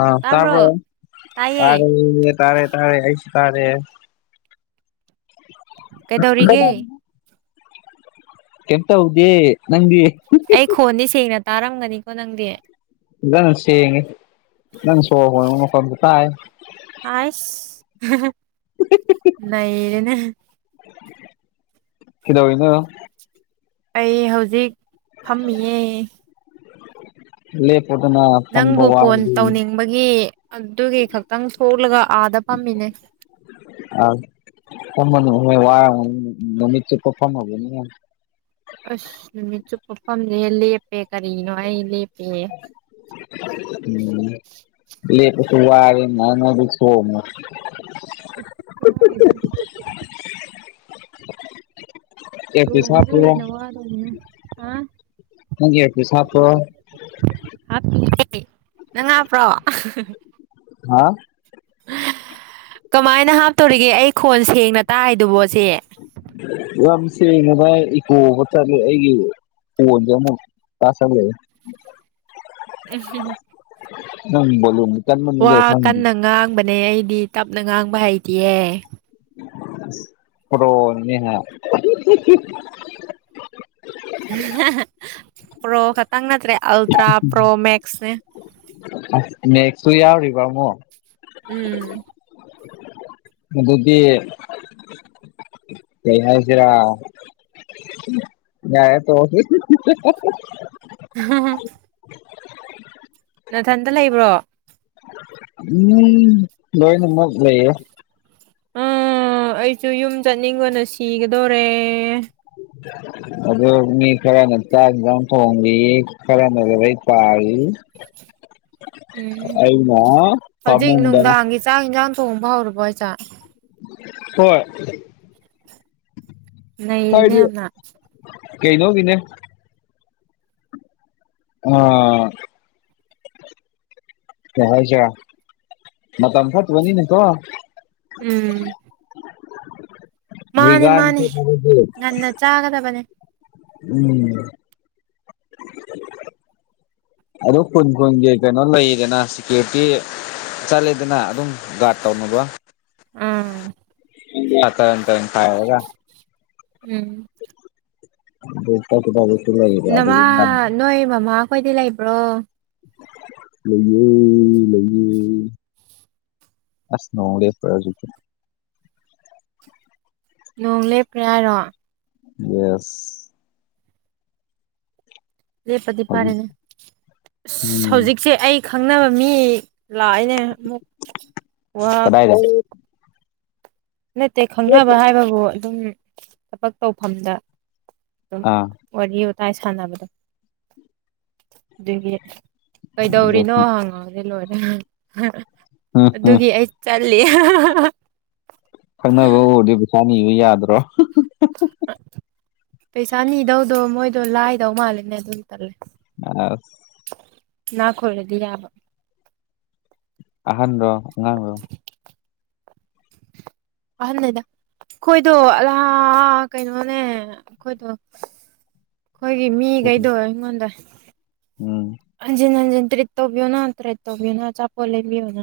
ꯑ ꯇꯥꯕ꯭ꯔꯣ ꯇꯥꯄ ꯇꯥꯏꯌꯦ ꯇ ꯇꯥꯔꯦ ꯇꯥꯔꯦ ꯑꯁꯤ ꯇꯔꯦ ꯀꯩꯗꯧꯔꯤꯒꯦ ꯀꯇ ꯍꯥꯎꯗꯦ ꯅꯪ ꯑꯩ ꯈꯣꯟꯗꯤ ꯁꯦꯡꯅ ꯇꯥꯔꯝꯒꯅꯤꯀꯣ ꯅꯪꯗꯤ ꯅꯪ ꯁꯦꯡꯉꯦ ꯅꯪ ꯁꯣꯛꯈꯣ ꯃꯐꯝꯗꯨ ꯇꯥꯏ ꯍꯁ ꯂꯩꯔꯅꯦ ꯀꯗ ꯑꯣꯏꯅ ꯑꯩ ꯍꯧꯖꯤꯛ ꯐꯝꯃꯤꯌꯦ ꯂꯦ ꯄꯗꯨꯅ ꯅꯪꯕꯨ ꯐꯣꯟ ꯇꯧꯅꯤꯡꯕꯒꯤ ꯑꯗꯨꯒꯤ ꯈꯛꯇꯪ ꯊꯣꯛꯂꯒ ꯑꯥꯗ ꯄꯥꯝꯃꯤꯅꯦ ꯑ ꯀ ꯃ ꯋꯥ ꯃꯃꯤ ꯀ ꯐꯣꯟ ꯍꯅꯤ ꯑꯁ ꯅꯨꯃꯤꯠ ꯆꯨꯞꯄ ꯐꯝꯗꯦ ꯂꯦꯞꯄꯦ ꯀꯔꯤꯅꯣ ꯑꯩ ꯂꯦꯞꯄꯦ ꯎꯝ ꯂ ꯄꯁꯨ ꯋꯥꯔ ꯅꯅꯕꯨ ꯁ ꯑꯁ ꯍꯥꯏꯗ ꯑꯣ ꯑꯦꯌꯔꯄꯤꯁ ꯍꯥꯞꯄ꯭ꯔꯣ ꯃꯗꯨꯦꯅ ꯑꯔꯅ ꯑ ꯍꯪꯦꯦ ꯁꯥꯞ ꯍꯥꯄꯤꯦ ꯅꯪ ꯍꯥꯕ꯭ꯔꯣ ꯍꯥ ꯀꯃꯥꯏꯅ ꯍꯥꯞꯇꯧꯔꯤꯒꯦ ꯑꯩ ꯈꯣꯟ ꯁꯦꯡꯅ ꯇꯥꯏꯗꯨꯕꯣꯁꯦ ꯂꯝꯁꯤ ꯉꯚꯥꯏ ꯏꯀꯣ ꯑꯩꯒꯤ ꯑꯣꯖꯃ ꯇꯥꯁꯒꯦ ꯎꯝ ꯎꯝꯣꯣ ꯋꯥ ꯀꯟꯅ ꯉꯥꯡꯕꯅꯦ ꯑꯩꯗꯤ ꯇꯞꯅ ꯉꯥꯡꯕ ꯍꯩꯇꯌꯦ ꯍꯣꯅꯤꯍ ꯄ꯭ꯔꯣ ꯈꯛꯇꯪ ꯅꯠꯇ꯭ꯔꯦ ꯑꯜꯇ꯭ꯔꯥ ꯄ꯭ꯔꯣ ꯃꯦꯛꯁꯅꯦ ꯅꯦꯛꯁ ꯎꯔꯔꯤꯕ ꯃꯣ ꯎꯝ ꯕꯨꯗꯤ ꯀ ꯍꯥꯏ ꯍꯥꯏꯁꯤꯔꯥ ꯌꯥꯏ ꯇ ꯍ ꯅꯅꯥꯊꯟꯇ ꯂꯩꯕ꯭ꯔꯣ ꯎꯝ ꯂꯣꯏꯅꯦ ꯃꯛ ꯂꯣꯏꯌꯦ ꯑꯥ ꯑꯩꯁꯨ ꯌꯨꯝ ꯆꯠꯅꯤꯡꯕꯅ ꯁꯤꯒꯗꯣꯔꯦ ꯑ ꯑꯗꯣ ꯃꯤ ꯈꯔꯅ ꯆꯥꯛ ꯍꯦꯟꯖꯥꯡ ꯊꯣꯟꯒꯦꯌꯦ ꯈꯔꯅꯔꯦ ꯇꯜꯂꯤ [unintelligible] ꯎꯝ ꯍꯧꯖꯤꯛ ꯐꯃꯨꯡꯗ ꯅꯨꯡꯗꯥꯡꯒꯤ ꯆꯥꯛ ꯌꯦꯟꯁꯥꯡ ꯊꯣꯡꯕ ꯍꯧꯔꯕꯣ ꯑꯩꯁꯥꯛ ꯍꯣꯏ ꯅꯔꯤꯅꯦ ꯌꯥꯝꯅ ꯀꯩꯩꯅꯣ ꯀꯅꯦ ꯑꯣ ꯀꯩ ꯍꯥꯏꯁꯤꯔ ꯃꯇꯝ ꯐꯠꯇꯕꯅꯤꯅ ꯀꯣ ꯎꯝ ꯃꯥꯅꯦ ꯒꯥꯟꯇ ꯃꯥꯅꯦ ꯉꯟꯅ ꯆꯥꯒꯗꯕꯅꯦ [inaudible] ꯎꯝ [unintelligible] ꯑꯗꯨ ꯈꯨꯟ ꯈꯨꯟꯒꯤ ꯀꯩꯅꯣ ꯂꯩꯔꯤꯗꯅ ꯁꯤꯀ꯭ꯌꯨꯔꯤꯇꯤ ꯆꯠꯂꯤꯗꯅ ꯑꯗꯨꯝ ꯀꯥꯠ ꯇꯧꯅꯕ ꯎꯝ ꯑ ꯇ ꯇꯔꯅ ꯈꯑꯦꯒ [inaudible] ꯎꯝ ꯇꯕ ꯆ ꯂꯩꯦ ꯅꯃꯥ ꯑꯗꯨꯗ [inaudible] ꯅꯣꯏ ꯃꯃꯥ ꯈꯣꯏꯗꯤ ꯂꯩꯕ꯭ꯔꯣ ꯂꯩꯌꯦ ꯂꯩꯌꯦ ꯑꯁ ꯅꯣꯡꯈꯔꯦ ꯍꯧꯖꯤꯛꯇꯤ ꯅꯣꯡ ꯂꯦꯞꯈꯔꯦ ꯍꯥꯏꯔꯣ ꯌꯦꯁ ꯂꯦꯞꯄꯗꯤ ꯍꯧꯖꯤꯛ ꯐꯥꯔꯦꯅꯦ ꯑꯁ ꯎꯝ ꯍꯧꯖꯤꯛꯁꯦ ꯑꯩ ꯈꯪꯅꯕ ꯃꯤ ꯂꯥꯛꯑꯅꯦ ꯑꯃꯨꯛ ꯋꯥ ꯀꯗꯥꯏꯗ ꯅꯠꯇꯦ ꯈꯪꯅꯕ ꯍꯥꯏꯕꯕꯨ ꯑꯗꯨꯝ ꯊꯕꯛ ꯇꯧꯐꯝꯗ ꯑꯗꯨꯝ ꯑꯥ ꯋꯥꯔꯤ ꯋꯥꯇꯥꯏ ꯁꯥꯟꯅꯕꯗꯣ ꯑꯗꯨꯒꯤ ꯑꯗꯨ ꯀꯩꯗꯧꯔꯤꯅꯣ ꯍꯪꯉꯣ ꯂꯣꯏꯔꯦ ꯎꯝ ꯎꯝ ꯑꯗꯨꯒꯤ ꯑꯩ ꯇꯥꯜꯂꯤꯍꯦ ꯈꯪꯅꯕ ꯎꯔꯗꯤ ꯄꯩꯁꯥ ꯅꯤꯕ ꯌꯥꯗ꯭ꯔꯣ ꯄꯩꯁꯥꯅꯤꯗꯧꯗꯣ ꯃꯣꯏꯗꯣ ꯂꯥꯏꯗꯧ ꯃꯥꯜꯂꯦꯅꯦ ꯑꯗꯨꯝ ꯇꯜꯂꯦ ꯑꯁ ꯢꯅꯛ ꯈꯨꯜꯂꯗꯤ ꯌꯥꯕ ꯑꯍꯟ ꯔꯣ ꯑꯉꯥꯡ ꯔꯣ ꯑꯍꯥꯟꯅꯤꯗ ꯑꯩꯈꯣꯏꯗꯣ ꯑꯜꯂꯥ ꯀꯩꯅꯣꯅꯦ ꯑꯩꯈꯣꯏꯗꯣ ꯑꯩꯈꯣꯏꯒꯤ ꯃꯤ ꯀꯩꯗꯣ ꯑꯩꯉꯣꯟꯗ ꯎꯝ ꯍꯟꯖꯤꯟ ꯍꯟꯖꯤꯟ ꯇꯔꯦꯠ ꯇꯧꯕꯤꯌꯨꯅ ꯇꯔꯦꯠ ꯇꯧꯕꯤꯌꯨꯅ ꯑꯆꯥꯄꯣꯠ ꯂꯩꯕꯤꯌꯣꯅ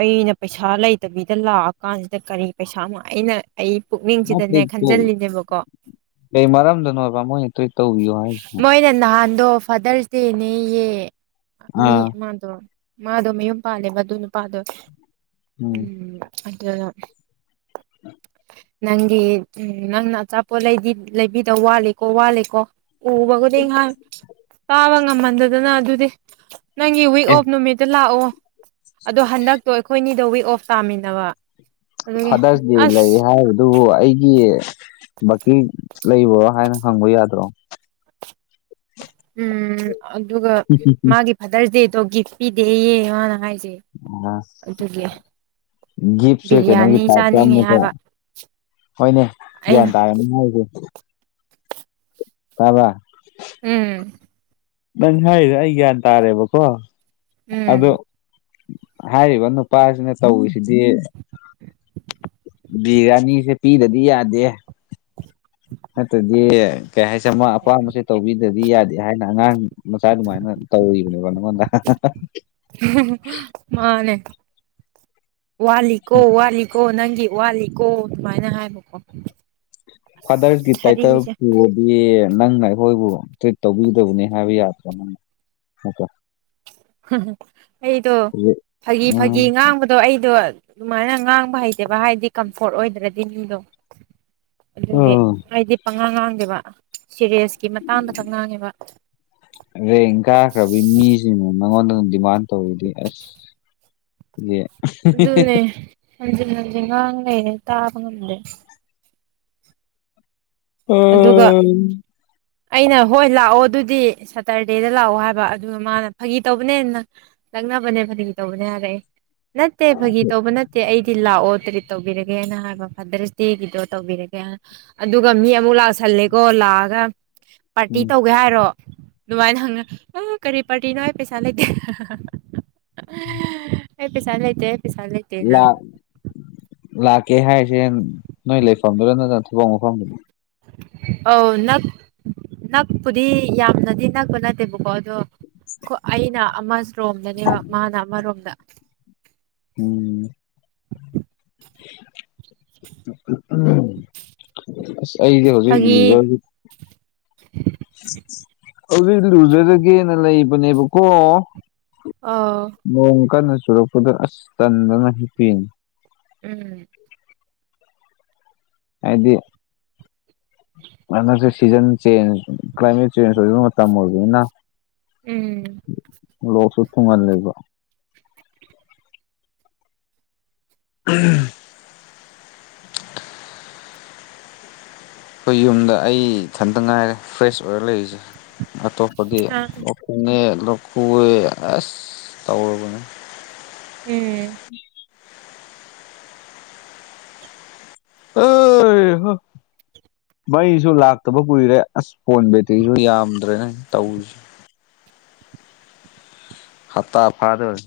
ꯑꯩꯅ ꯄꯩꯁꯥ ꯂꯩꯇꯕꯤꯗ ꯂꯥꯛꯑꯀꯥꯟꯁꯤꯗ ꯀꯔꯤ ꯄꯩꯁꯥ ꯑꯃ ꯑꯩꯅ ꯑꯩ ꯅꯠꯇꯦ ꯄꯨꯛꯅꯤꯡꯁꯤꯗꯅꯦ ꯈꯟꯖꯤꯜꯂꯤꯅꯦꯕꯀꯣ ꯀꯩ ꯃꯔꯝꯗꯅꯣꯕ ꯃꯣꯏ ꯃꯣꯏꯅ ꯅꯍꯥꯟꯗꯣ ꯐꯥꯗꯔ ꯇꯦꯅꯦꯌꯦ ꯃꯤ ꯑꯥ ꯃꯥꯗꯣ ꯃꯥꯗꯣ ꯃꯌꯨꯝ ꯄꯥꯜꯂꯦꯕꯗꯨ ꯅꯨꯄꯥꯗꯣ ꯎꯝ ꯑꯗꯨꯗ ꯎ [inaudible] ꯅꯪꯒꯤ ꯅꯪꯅ ꯑꯆꯥꯄꯣꯠꯗꯤ ꯂꯩꯕꯤꯗ ꯋꯥꯠꯂꯤꯀꯣ ꯋꯥꯠꯂꯤꯀꯣ ꯎꯕꯕꯨꯗꯤ ꯉꯍꯥꯏ ꯇꯥꯕ ꯉꯝꯍꯟꯗꯗꯅ ꯑꯗꯨꯗꯤ ꯅꯪꯒꯤ ꯋꯤꯛ ꯑꯦ ꯑꯣꯐ ꯅꯨꯃꯤꯠꯇ ꯂꯥꯛꯑꯣ ꯑꯗꯣ ꯍꯟꯗꯛꯇꯣ ꯑꯩꯈꯣꯏꯅꯤꯗꯣ ꯋꯤꯛ ꯑꯣꯐ ꯇꯥꯃꯤꯟꯅꯕ ꯑꯗꯨꯒꯤ ꯐꯥꯗꯔ ꯗꯦ ꯑꯁ ꯂꯩ ꯍꯥꯏ ꯑꯗꯨꯕꯨ ꯑꯩꯒꯤ ꯕꯀꯤ ꯂꯩꯕ꯭ꯔꯣ ꯍꯥꯏꯅ ꯍꯪꯕ ꯌꯥꯗ꯭ꯔꯣ ꯎꯝ ꯑꯗꯨꯒ ꯃꯥꯒꯤ ꯐꯥꯗꯔꯁ ꯗꯦꯗꯣ ꯒꯤꯐ ꯄꯤꯗꯦꯌꯦ ꯃꯥꯅ ꯍꯥꯏꯁꯦ ꯑꯗꯨꯒꯤ ꯒꯤꯞꯁꯦ ꯀꯩꯅꯣꯒꯤ ꯕꯤꯔꯌꯥꯅꯤ ꯇꯥꯏꯞꯇ ꯆꯥꯅꯤꯡꯉꯦ ꯑꯃꯨꯀ ꯍꯥꯏꯕ ꯍꯣꯏꯅꯦ ꯑꯩꯅ ꯒ꯭ꯌꯥꯟ ꯇꯥꯔꯅꯤ ꯍꯥꯏꯁꯦ ꯇꯥꯕ ꯎꯝ ꯅꯪ ꯍꯥꯏꯗꫭ ꯑꯩ ꯒ꯭ꯌꯥꯟ ꯇꯥꯔꯦꯕꯀꯣ ꯎꯝ ꯑꯗꫭ ꯍꯥꯏꯔꯤꯕ ꯅꯨꯄꯥꯁꯤꯅ ꯇꯧꯔꯤꯁꯤꯗꯤ ꯕꯤꯔꯌꯥꯅꯤꯁꯦ ꯄꯤꯗꯗꯤ ꯌꯥꯗꯦ [inaudible] ꯅꯠꯇ꯭ꯔꯗꯤ ꯀꯩ ꯍꯥꯏꯁꯦ ꯑꯃ ꯑꯄꯥꯝꯕꯁꯦ ꯇꯧꯕꯤꯗꯗꯤ ꯌꯥꯗꯦ ꯍꯥꯏꯅ ꯑꯉꯥꯡ ꯃꯆꯥ ꯑꯗꯨꯃꯥꯏꯅ ꯇꯧꯔꯤꯕꯅꯦꯕ ꯅꯪꯉꯣꯟꯗ ꯃꯥꯅꯦ ꯋꯥꯠꯂꯤ ꯀꯣ ꯋꯥꯠꯂꯤ ꯀꯣ ꯅꯪꯒꯤ ꯋꯥꯠꯂꯤꯀꯣ ꯑꯗꯨꯃꯥꯏꯅ ꯍꯥꯏꯕꯀꯣ ꯐꯗꯔꯁ ꯒꯤ ꯇꯥꯏꯇꯜ ꯁꯥꯔꯤꯁꯦ ꯄꯨꯋꫭ ꯌꯦ ꯅꯪꯅ ꯑꯩꯈꯣꯏꯕꯨ ꯇ꯭ꯔꯤꯠ ꯇꯧꯕꯤꯒꯗꯕꯅꯦ ꯍꯥꯏꯕ ꯌꯥꯗ꯭ꯔꯥ ꯅꯪꯅ ꯅꯠꯇ꯭ꯔ [unintelligible] ꯑꯩꯗꯣ ꯍꯧꯖꯤꯛ ꯐꯥꯒꯤ ꯎꯝ ꯐꯥꯒꯤ ꯉꯥꯡꯕ ꯑꯗꯣ ꯑꯩꯗꯣ ꯑꯗꯨꯃꯥꯏꯅ ꯉꯥꯡꯕ ꯍꯩꯇꯦꯕ ꯍꯥꯏꯗꯤ ꯀꯝꯐꯣꯔꯠ ꯑꯣꯏꯗ꯭ꯔꯗꯤ ꯃꯤꯗꯣ ꯑꯗꯨꯒꯤ ꯍꯥꯏꯗꯤ ꯄꯉꯥ ꯉꯥꯡꯗꯦꯕ ꯁꯤꯔꯦꯁꯀꯤ ꯃꯇꯥꯡꯗ ꯈꯪ ꯉꯥꯡꯉꯦꯕ [unintelligible] ꯅꯉꯣꯟꯗ ꯑꯗꯨꯝ ꯗꯤꯃꯥꯟ ꯇꯧꯋꯔꯤꯗꯤ ꯑꯁ ꯁꯤꯗꯤ ꯑꯗꯨꯅꯦ ꯍꯟꯖꯤꯟ ꯍꯟꯖꯤꯟ ꯉꯥꯡ ꯂꯩꯩꯅꯦ ꯇꯥꯕ ꯉꯝꯗꯦ ꯑꯗꯨꯒ ꯎꯝ ꯑꯩꯅ ꯍꯣꯏ ꯂꯥꯛꯑꯣ ꯑꯗꯨꯗꯤ ꯁꯇꯔꯗꯦꯗ ꯂꯥꯛꯑꯣ ꯍꯥꯏꯕ ꯑꯗꯨꯒ ꯃꯥꯅ ꯐꯥꯒꯤ ꯇꯧꯕꯅꯦ ꯅꯪ ꯅꯛꯅꯕꯅꯦ ꯐꯥꯒꯤ ꯇꯧꯕꯅꯦ ꯍꯥꯏꯕ ꯑꯩ ꯅꯠꯇꯦ ꯐꯥꯒꯤ ꯇꯧꯕ ꯅꯠ ꯇꯦ ꯑꯩꯗꯤ ꯂꯥꯛꯑꯣ ꯇꯔꯤꯠ ꯇꯧꯕꯤꯔꯒꯦꯅ ꯍꯥꯏꯕ ꯐꯥꯗꯔꯁ ꯗꯦꯒꯤꯗꯣ ꯇꯧꯕꯤꯔꯒꯦꯅ ꯑꯗꯨꯒ ꯃꯤ ꯑꯝ ꯑꯃꯨꯛ ꯂꯥꯛꯁꯜꯂꯦꯀꯣ ꯂꯥꯛꯑꯒ ꯄꯥꯔꯇꯤ ꯇꯧꯒꯦ ꯍꯥꯏꯔꯣ ꯑꯗꯨꯅꯨꯡꯃꯥꯏꯅ ꯍꯪꯉ ꯑ ꯀꯔꯤ ꯄꯥꯔꯇꯤꯅꯣ ꯑꯩ ꯄꯩꯁꯥ ꯂꯩꯇꯦ [unintelligible] ꯑꯦ ꯑꯩ ꯄꯩꯁꯥ ꯑꯩ ꯄꯩꯁꯥ ꯂꯩ ꯂꯥꯛ ꯂꯥꯛꯀꯦ ꯍꯥꯏꯁꯦ ꯅꯣꯏ ꯂꯩꯐꯝꯗꯨꯔ ꯅꯠꯇꯅ ꯊꯕꯛ ꯃꯐꯝꯗꯨꯔ ꯑꯧ ꯅꯛ ꯅꯛꯄꯨꯗꯤ ꯌꯥꯝꯅꯗꯤ ꯅꯛꯄ ꯅꯠꯇꯦꯕꯀꯣ ꯑꯗꯣ ꯀꯣ ꯑꯩꯅ ꯑꯃꯔꯣꯝꯗꯅꯦꯕ ꯃꯥꯅ ꯑꯃꯔꯣꯝꯗ ꯎꯝ ꯎꯝ ꯑꯁ ꯑꯩꯁꯦ ꯍꯧꯖꯤꯛ ꯐꯥꯒꯤ ꯂꯨꯖꯒꯤ ꯍꯧꯖꯤꯛ ꯂꯨꯖꯔꯒꯦꯅ ꯂꯩꯕꯅꯦꯕꯀꯣ ꯑꯥ ꯅꯣꯡ ꯀꯟꯅ ꯆꯨꯔꯛꯄꯗ ꯑꯁ ꯇꯟꯗꯅ ꯍꯤꯄꯤꯅꯤ ꯎꯝ ꯍꯥꯏꯗꯤ ꯍꯟꯗꯛꯁꯦ ꯁꯤꯖꯟ ꯆꯦꯟꯖ ꯀ꯭ꯂꯥꯏꯃꯦꯠ ꯆꯦꯟꯖ ꯑꯣꯏꯕ ꯃꯇꯝ ꯑꯣꯏꯕꯅꯤꯅ ꯎꯝ ꯂꯣꯛꯁꯨ ꯊꯨꯡꯍꯜ ꯂꯩꯕ [unintelligible] ꯑꯩꯈꯣꯏ ꯌꯨꯝꯗ ꯑꯩ ꯏꯊꯟꯇ ꯉꯥꯏꯔꯦ ꯐ꯭ꯔꯦꯁ ꯑꯣꯏꯔ ꯂꯩꯔꯤꯁꯦ ꯑꯇꯣꯞꯄꯒꯤ ꯍꯥ ꯊꯨꯡꯉꯦ ꯂꫭꯛ ꯈꯨꯋꯦ ꯑꯦꯁ ꯇꯧꯔꯕꯅꯦ ꯎꯝ [unintelligible] ꯃꯩꯁꯨ ꯂꯥꯛꯇꯕ ꯀꯨꯏꯔꯦ ꯑꯁ ꯐꯣꯟ ꯕꯦꯇ꯭ꯔꯤꯁꯨ ꯌꯥꯝꯗ꯭ꯔꯦꯅꯦ ꯇꯧꯔꯤꯁꯦ ꯍꯞꯇꯥ ꯐꯥꯗꫭꯔꯦ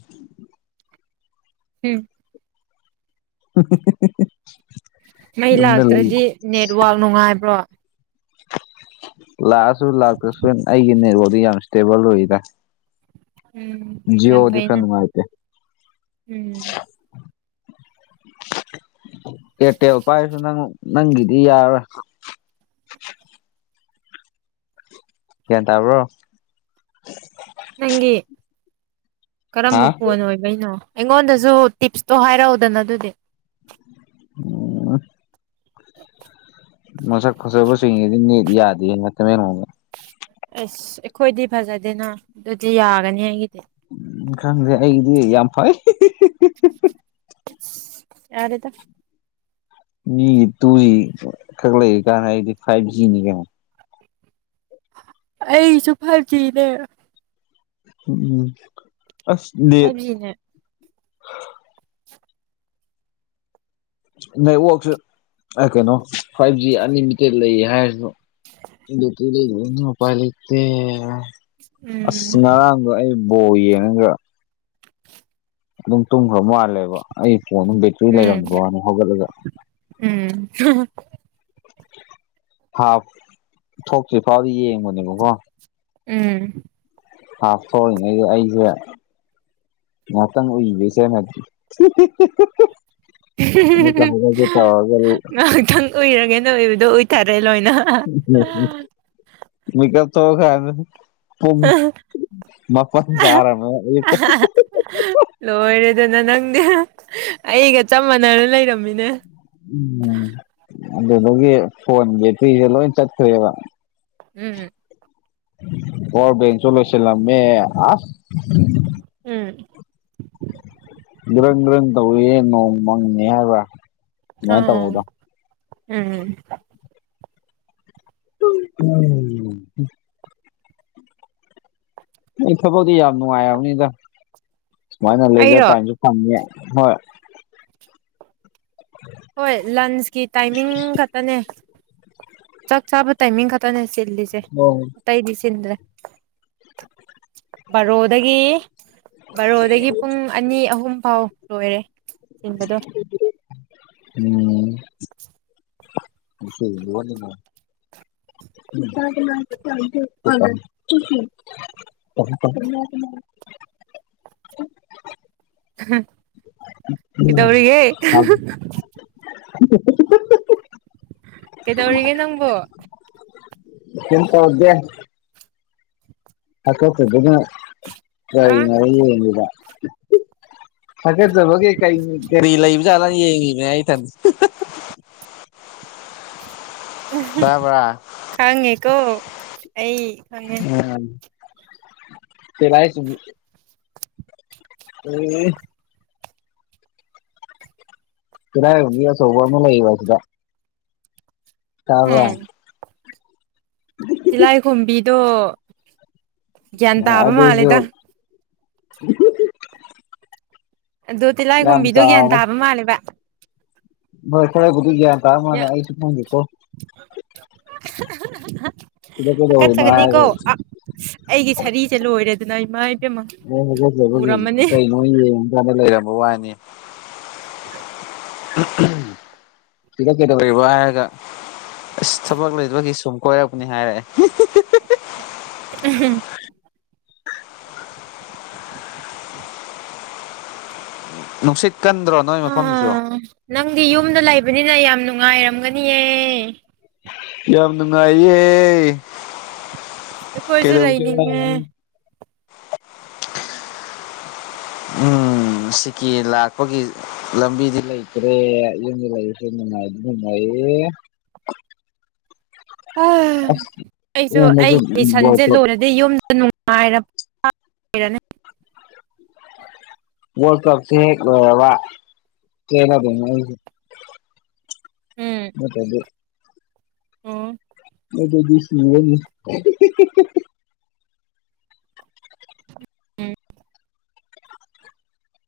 ꯎꯝ [unintelligible] ꯃꯩ ꯌꯨꯝꯗ ꯂꯩ ꯂꯥꯛꯇ꯭ꯔꯗꯤ ꯅꯦꯠꯋꯥꯛ ꯅꯨꯡꯉꯥꯏꯕ꯭ꯔꯣ ꯂꯥꯛꯑꯁꯨ ꯂꯥꯛꯇ꯭ꯔꯁꯨ ꯑꯩꯒꯤ ꯅꯦꯠꯋꯗꯤ ꯌꯥꯝ ꯏꯁꯇꯦꯕꯜ ꯑꯣꯏꯗ ꯎꯝ ꯖꯤ ꯌꯥꯝ ꯑꯣꯗꯤ ꯐꯩꯅ ꯈꯔ ꯅꯨꯡꯉꯥꯢꯇꯦ ꯎꯝ ꯀꯔꯇꯦꯜ ꯄꯥꯏꯔꯁꯨ ꯅꯪ ꯅꯪꯒꯤꯗꯤ ꯌꯥꯔꯣꯏ ꯒꯉꯥ꯭ꯟ ꯇꯕ꯭ꯔꯣ ꯅꯪꯒꯤ ꯀꯔꯝꯕ ꯍꯥ ꯐꯣꯟ ꯑꯣꯏꯕꯩꯅꯣ ꯑꯩꯉꯣꯟꯗꯁꯨ ꯇꯤꯞꯁꯇꯣ ꯍꯥꯏꯔꯛꯎꯗꯅ ꯑꯗꯨꯗꯤ ꯎꯝ ꯃꯁꯛ ꯐꯖꯕꯁꯤꯡ ꯌꯦꯡꯅꯤꯡꯉꯤ ꯅꯦꯠ ꯌꯥꯗꯦ ꯑꯁ ꯑꯩꯈꯣꯏꯗꯤ ꯐꯖꯗꯦꯅ ꯑꯗꯨꯗꯤ ꯌꯥꯒꯅꯤ ꯑꯩꯒꯤꯗꯤ ꯎꯝ ꯈꯪꯗꯦ ꯑꯩꯒꯤꯗꯤ ꯌꯥꯝ ꯐꯩ ꯌꯥꯔꯦꯗ ꯃꯤꯒꯤ ꯇꯨ ꯖꯤ ꯈꯛ ꯂꯩꯔꯤ ꯀꯥꯟꯅ ꯑꯩꯗꯤ ꯐꯥꯏꯚ ꯖꯤꯅꯤ ꯀꯩꯅꯣ ꯑꯩꯁꯨ ꯐꯥꯢꯚꯖꯤꯅꯦ ꯎꯝ ꯎꯝ ꯑꯁ ꯅꯦꯠ ꯐꯥꯏꯚ ꯖꯤꯅꯦ ꯅꯦꯠꯋꯥꯛꯛꯁꯨ ꯀꯩꯅꯣ ꯐꯥꯏꯚ ꯖꯤ ꯑꯟꯂꯤꯃꯤꯇꯦꯠ ꯂꯩꯌꯦ ꯍꯥꯏꯔꯁꯨ [unintelligible] ꯎꯄꯥꯏ ꯂꯩꯇꯦ ꯑꯁ ꯎꯝ ꯉꯔꯥꯡꯗꯣ ꯑꯩ ꯕꯣꯜ ꯌꯦꯡꯉꯒ ꯑꯗꯨꯝ ꯇꯨꯝꯈ꯭ꯔ ꯃꯥꯜꯂꯦꯕ ꯑꯩ ꯐꯣꯟ ꯑꯗꯨꯝ ꯕꯦꯇ꯭ꯔꯤ ꯎꯝ ꯂꯩꯔꯝꯗ ꯋꯥꯅ ꯍꯧꯒꯠꯂꯒ ꯎꯝ ꯍꯥꯞ ꯊꯣꯛꯇ꯭ꯔꯤ ꯐꯥꯎꯗꯤ ꯌꯦꯡꯕꯅꯦꯕꯀꯣ ꯎꯝ [unintelligible] ꯉꯍꯥꯛꯇꯪ ꯎꯏꯁꯦꯅꯗꯤ [unintelligible] ꯉꯥꯏꯍꯥꯛꯇꯪ ꯎꯏꯔꯒꯦꯅ ꯑꯣꯏꯕꯗꯣ ꯎꯏꯊꯔꯦ ꯂꯣꯏꯅ ꯃꯀꯞ ꯊꯣꯛꯔꯛꯀꯥꯟꯗ ꯄꯨꯡ ꯃꯥꯄꯟ [unintelligible] ꯂꯣꯏꯔꯦꯗꯅ ꯅꯪꯗꯤ ꯑꯩꯒ ꯆꯞ ꯃꯥꯟꯅꯅ ꯂꯩꯔꯝꯃꯤꯅꯦ ꯎꯝ ꯑꯗꯨꯗꯒꯤ ꯐꯣꯟꯒꯤꯄꯤꯁꯦ ꯂꯣꯏ ꯆꯠꯈ꯭ꯔꯦꯕ ꯎꯝꯝ ꯄꯋꯔ ꯕꯦꯡꯁꯨ ꯂꯣꯏꯁꯜꯂꯝꯃꯦ ꯎꯝ ꯒ꯭ꯔꯟ ꯒ꯭ꯔꯟ ꯇꯧꯏꯦ ꯅꯣꯡ ꯃꯪꯅꯤ ꯍꯥꯏꯕ ꯑꯣ ꯎꯝ [unintelligible] ꯑꯩ ꯊꯕꯛꯇꯗꯤ ꯌꯥꯝ ꯅꯨꯡꯉꯥꯏꯕꯅꯤꯗ ꯁꯨꯃꯥꯏꯅ ꯂꯩꯖ ꯑꯩꯔꯣ ꯇꯥꯏꯝꯁꯨ ꯐꯪꯉꯦ ꯍꯣꯏ ꯍꯣꯏ ꯂꯟꯁꯀꯤ ꯇꯥꯏꯃꯤꯡ ꯈꯛꯇꯅꯦ ꯆꯥꯛ ꯆꯥꯕ ꯇꯥꯏꯃꯤꯡ ꯈꯛꯇꯅꯦ ꯆꯤꯜꯂꯤꯁꯦ ꯎꯝ ꯇꯩꯗꯤꯆꯤꯟꯗ꯭ꯔꯦ ꯕꯥꯔꯣꯗꯒꯤ ꯕꯥꯔꯣꯗꯒꯤ ꯄꯨꯡ ꯑꯅꯤ ꯑꯍꯨꯝ ꯐꯥꯎ ꯂꯣꯏꯔꯦ ꯆꯤꯟꯕꯗꯣ ꯎꯝ [unintelligible] [unintelligible] [inaudible] ꯀꯩ ꯗꯧꯔꯤꯒꯦ [unintelligible] ꯀꯩꯗꯧꯔꯤꯒꯦ ꯅꯪꯕꯣ ꯀꯩꯝꯇꯧꯗꯦ ꯍꯥ [unintelligible] ꯊꯒꯠꯆꯕꯒꯦ ꯀꯔꯤ ꯀꯔꯤ ꯂꯩꯕꯖꯥꯠꯅ ꯌꯦꯡꯉꯅꯦ ꯑꯩꯇ ꯇꯥꯕ꯭ꯔ ꯈꯪꯉꯦꯀꯣ ꯑꯩ ꯈꯪꯉꯦ ꯎꯝ [unintelligible] [unintelligible] ꯁꯤꯗꯥꯏ ꯁꯣ ꯋꯥ ꯑꯃ ꯂꯩ ꯋꯥꯁꯤꯗ ꯇꯥꯕ꯭ꯔ ꯎꯝ ꯑꯗꯨ ꯇꯤꯂꯥꯏꯈꯣꯝꯕꯤꯗꯣ ꯒ꯭ꯌꯥꯟ ꯇꯥꯕ ꯑꯗꯨꯁꯨ ꯃꯥꯜꯂꯦꯗ ꯑꯗꯣ ꯇꯤꯜꯍꯥꯏ ꯌꯥꯝ ꯀꯣꯨꯝꯕꯤꯗꯣ ꯒ꯭ꯌꯥꯟ ꯇꯥꯕ ꯃꯥꯜꯂꯦꯕ ꯃꯈꯣꯢꯒꯤꯗꯤ ꯒꯌꯤꯟ ꯇꯥꯕ ꯃꯥꯟꯅ ꯑꯩ ꯁꯨꯈꯪꯗꯦꯀꯣ ꯁꯤꯗ ꯐꯀꯠ ꯀꯩꯗꯧꯔꯤꯅꯣ ꯆꯅꯤ ꯀꯣ ꯍꯥꯏꯔꯒ ꯑꯩꯒꯤ ꯁꯔꯤꯁꯦ ꯂꯣꯏꯔꯦꯗꯅ ꯏꯃꯥ ꯏ ꯑꯦ ꯍꯧꯖꯤꯛꯁꯦ ꯍꯧꯖꯤꯛ ꯀꯩꯅꯣ ꯌꯦꯡꯉꯀꯥꯟꯗ ꯂꯩꯔꯝꯕ ꯋꯥꯅꯦ ꯀꯗ ꯀꯩꯗꯧꯔꯤꯕ ꯍꯥꯏꯔꯒ ꯑꯁ ꯊꯕꯛ ꯂꯩꯕꯒꯤ ꯁꯨꯝ ꯀꯣꯏꯔꯛꯄꯅꯤ ꯍꯥꯏꯔꯛꯑꯦ ꯎꯝ ꯅꯨꯡꯁꯤꯠ ꯀꯟꯗ꯭ꯔꯣ ꯅꯣꯏ ꯃꯐꯝꯗꯨꯁꯨ ꯑꯥ ꯅꯪꯗꯤ ꯌꯨꯝꯗ ꯂꯩꯕꯅꯤꯅ ꯌꯥꯝ ꯅꯨꯡꯉꯥꯏꯔꯝꯒꯅꯤꯌꯦ ꯌꯥꯝ ꯅꯨꯡꯉꯥꯏꯌꯦ ꯑꯩꯈꯣꯏꯁꯨ ꯀꯩꯗꯧꯁꯦ ꯂꯩꯅꯤꯡꯉꯦ ꯎꯝ ꯎꯝ ꯁꯤꯀꯤ ꯂꯥꯛꯄꯒꯤ ꯂꯝꯕꯤꯗꯤ ꯂꯩꯇ꯭ꯔꯦ ꯌꯨꯝꯗ ꯂꯩꯁꯨꯦ ꯅꯨꯡꯉꯥꯏ ꯅꯨꯉꯥꯏꯌꯦ ꯑ ꯑꯁ ꯑꯩꯁꯨ ꯌꯨꯝꯗꯁꯨ ꯑꯩꯒꯤ ꯋꯥꯔꯜ ꯁꯟꯁꯦ ꯀꯞ ꯂꯣꯏꯔꯗꯤ ꯑꯗꯩ ꯌꯨꯝꯗ ꯅꯨꯡꯉꯥꯏꯔꯔꯅꯤ ꯋꯔꯜ ꯀꯞꯁꯦ ꯂꯣꯢꯔꯕ ꯆꯦꯜꯗꯧꯅꯦ ꯑꯗꯤ ꯃ ꯑꯗꯨ ꯑꯣ ꯑꯩꯗ ꯁꯅꯤꯅꯤ ꯎꯝ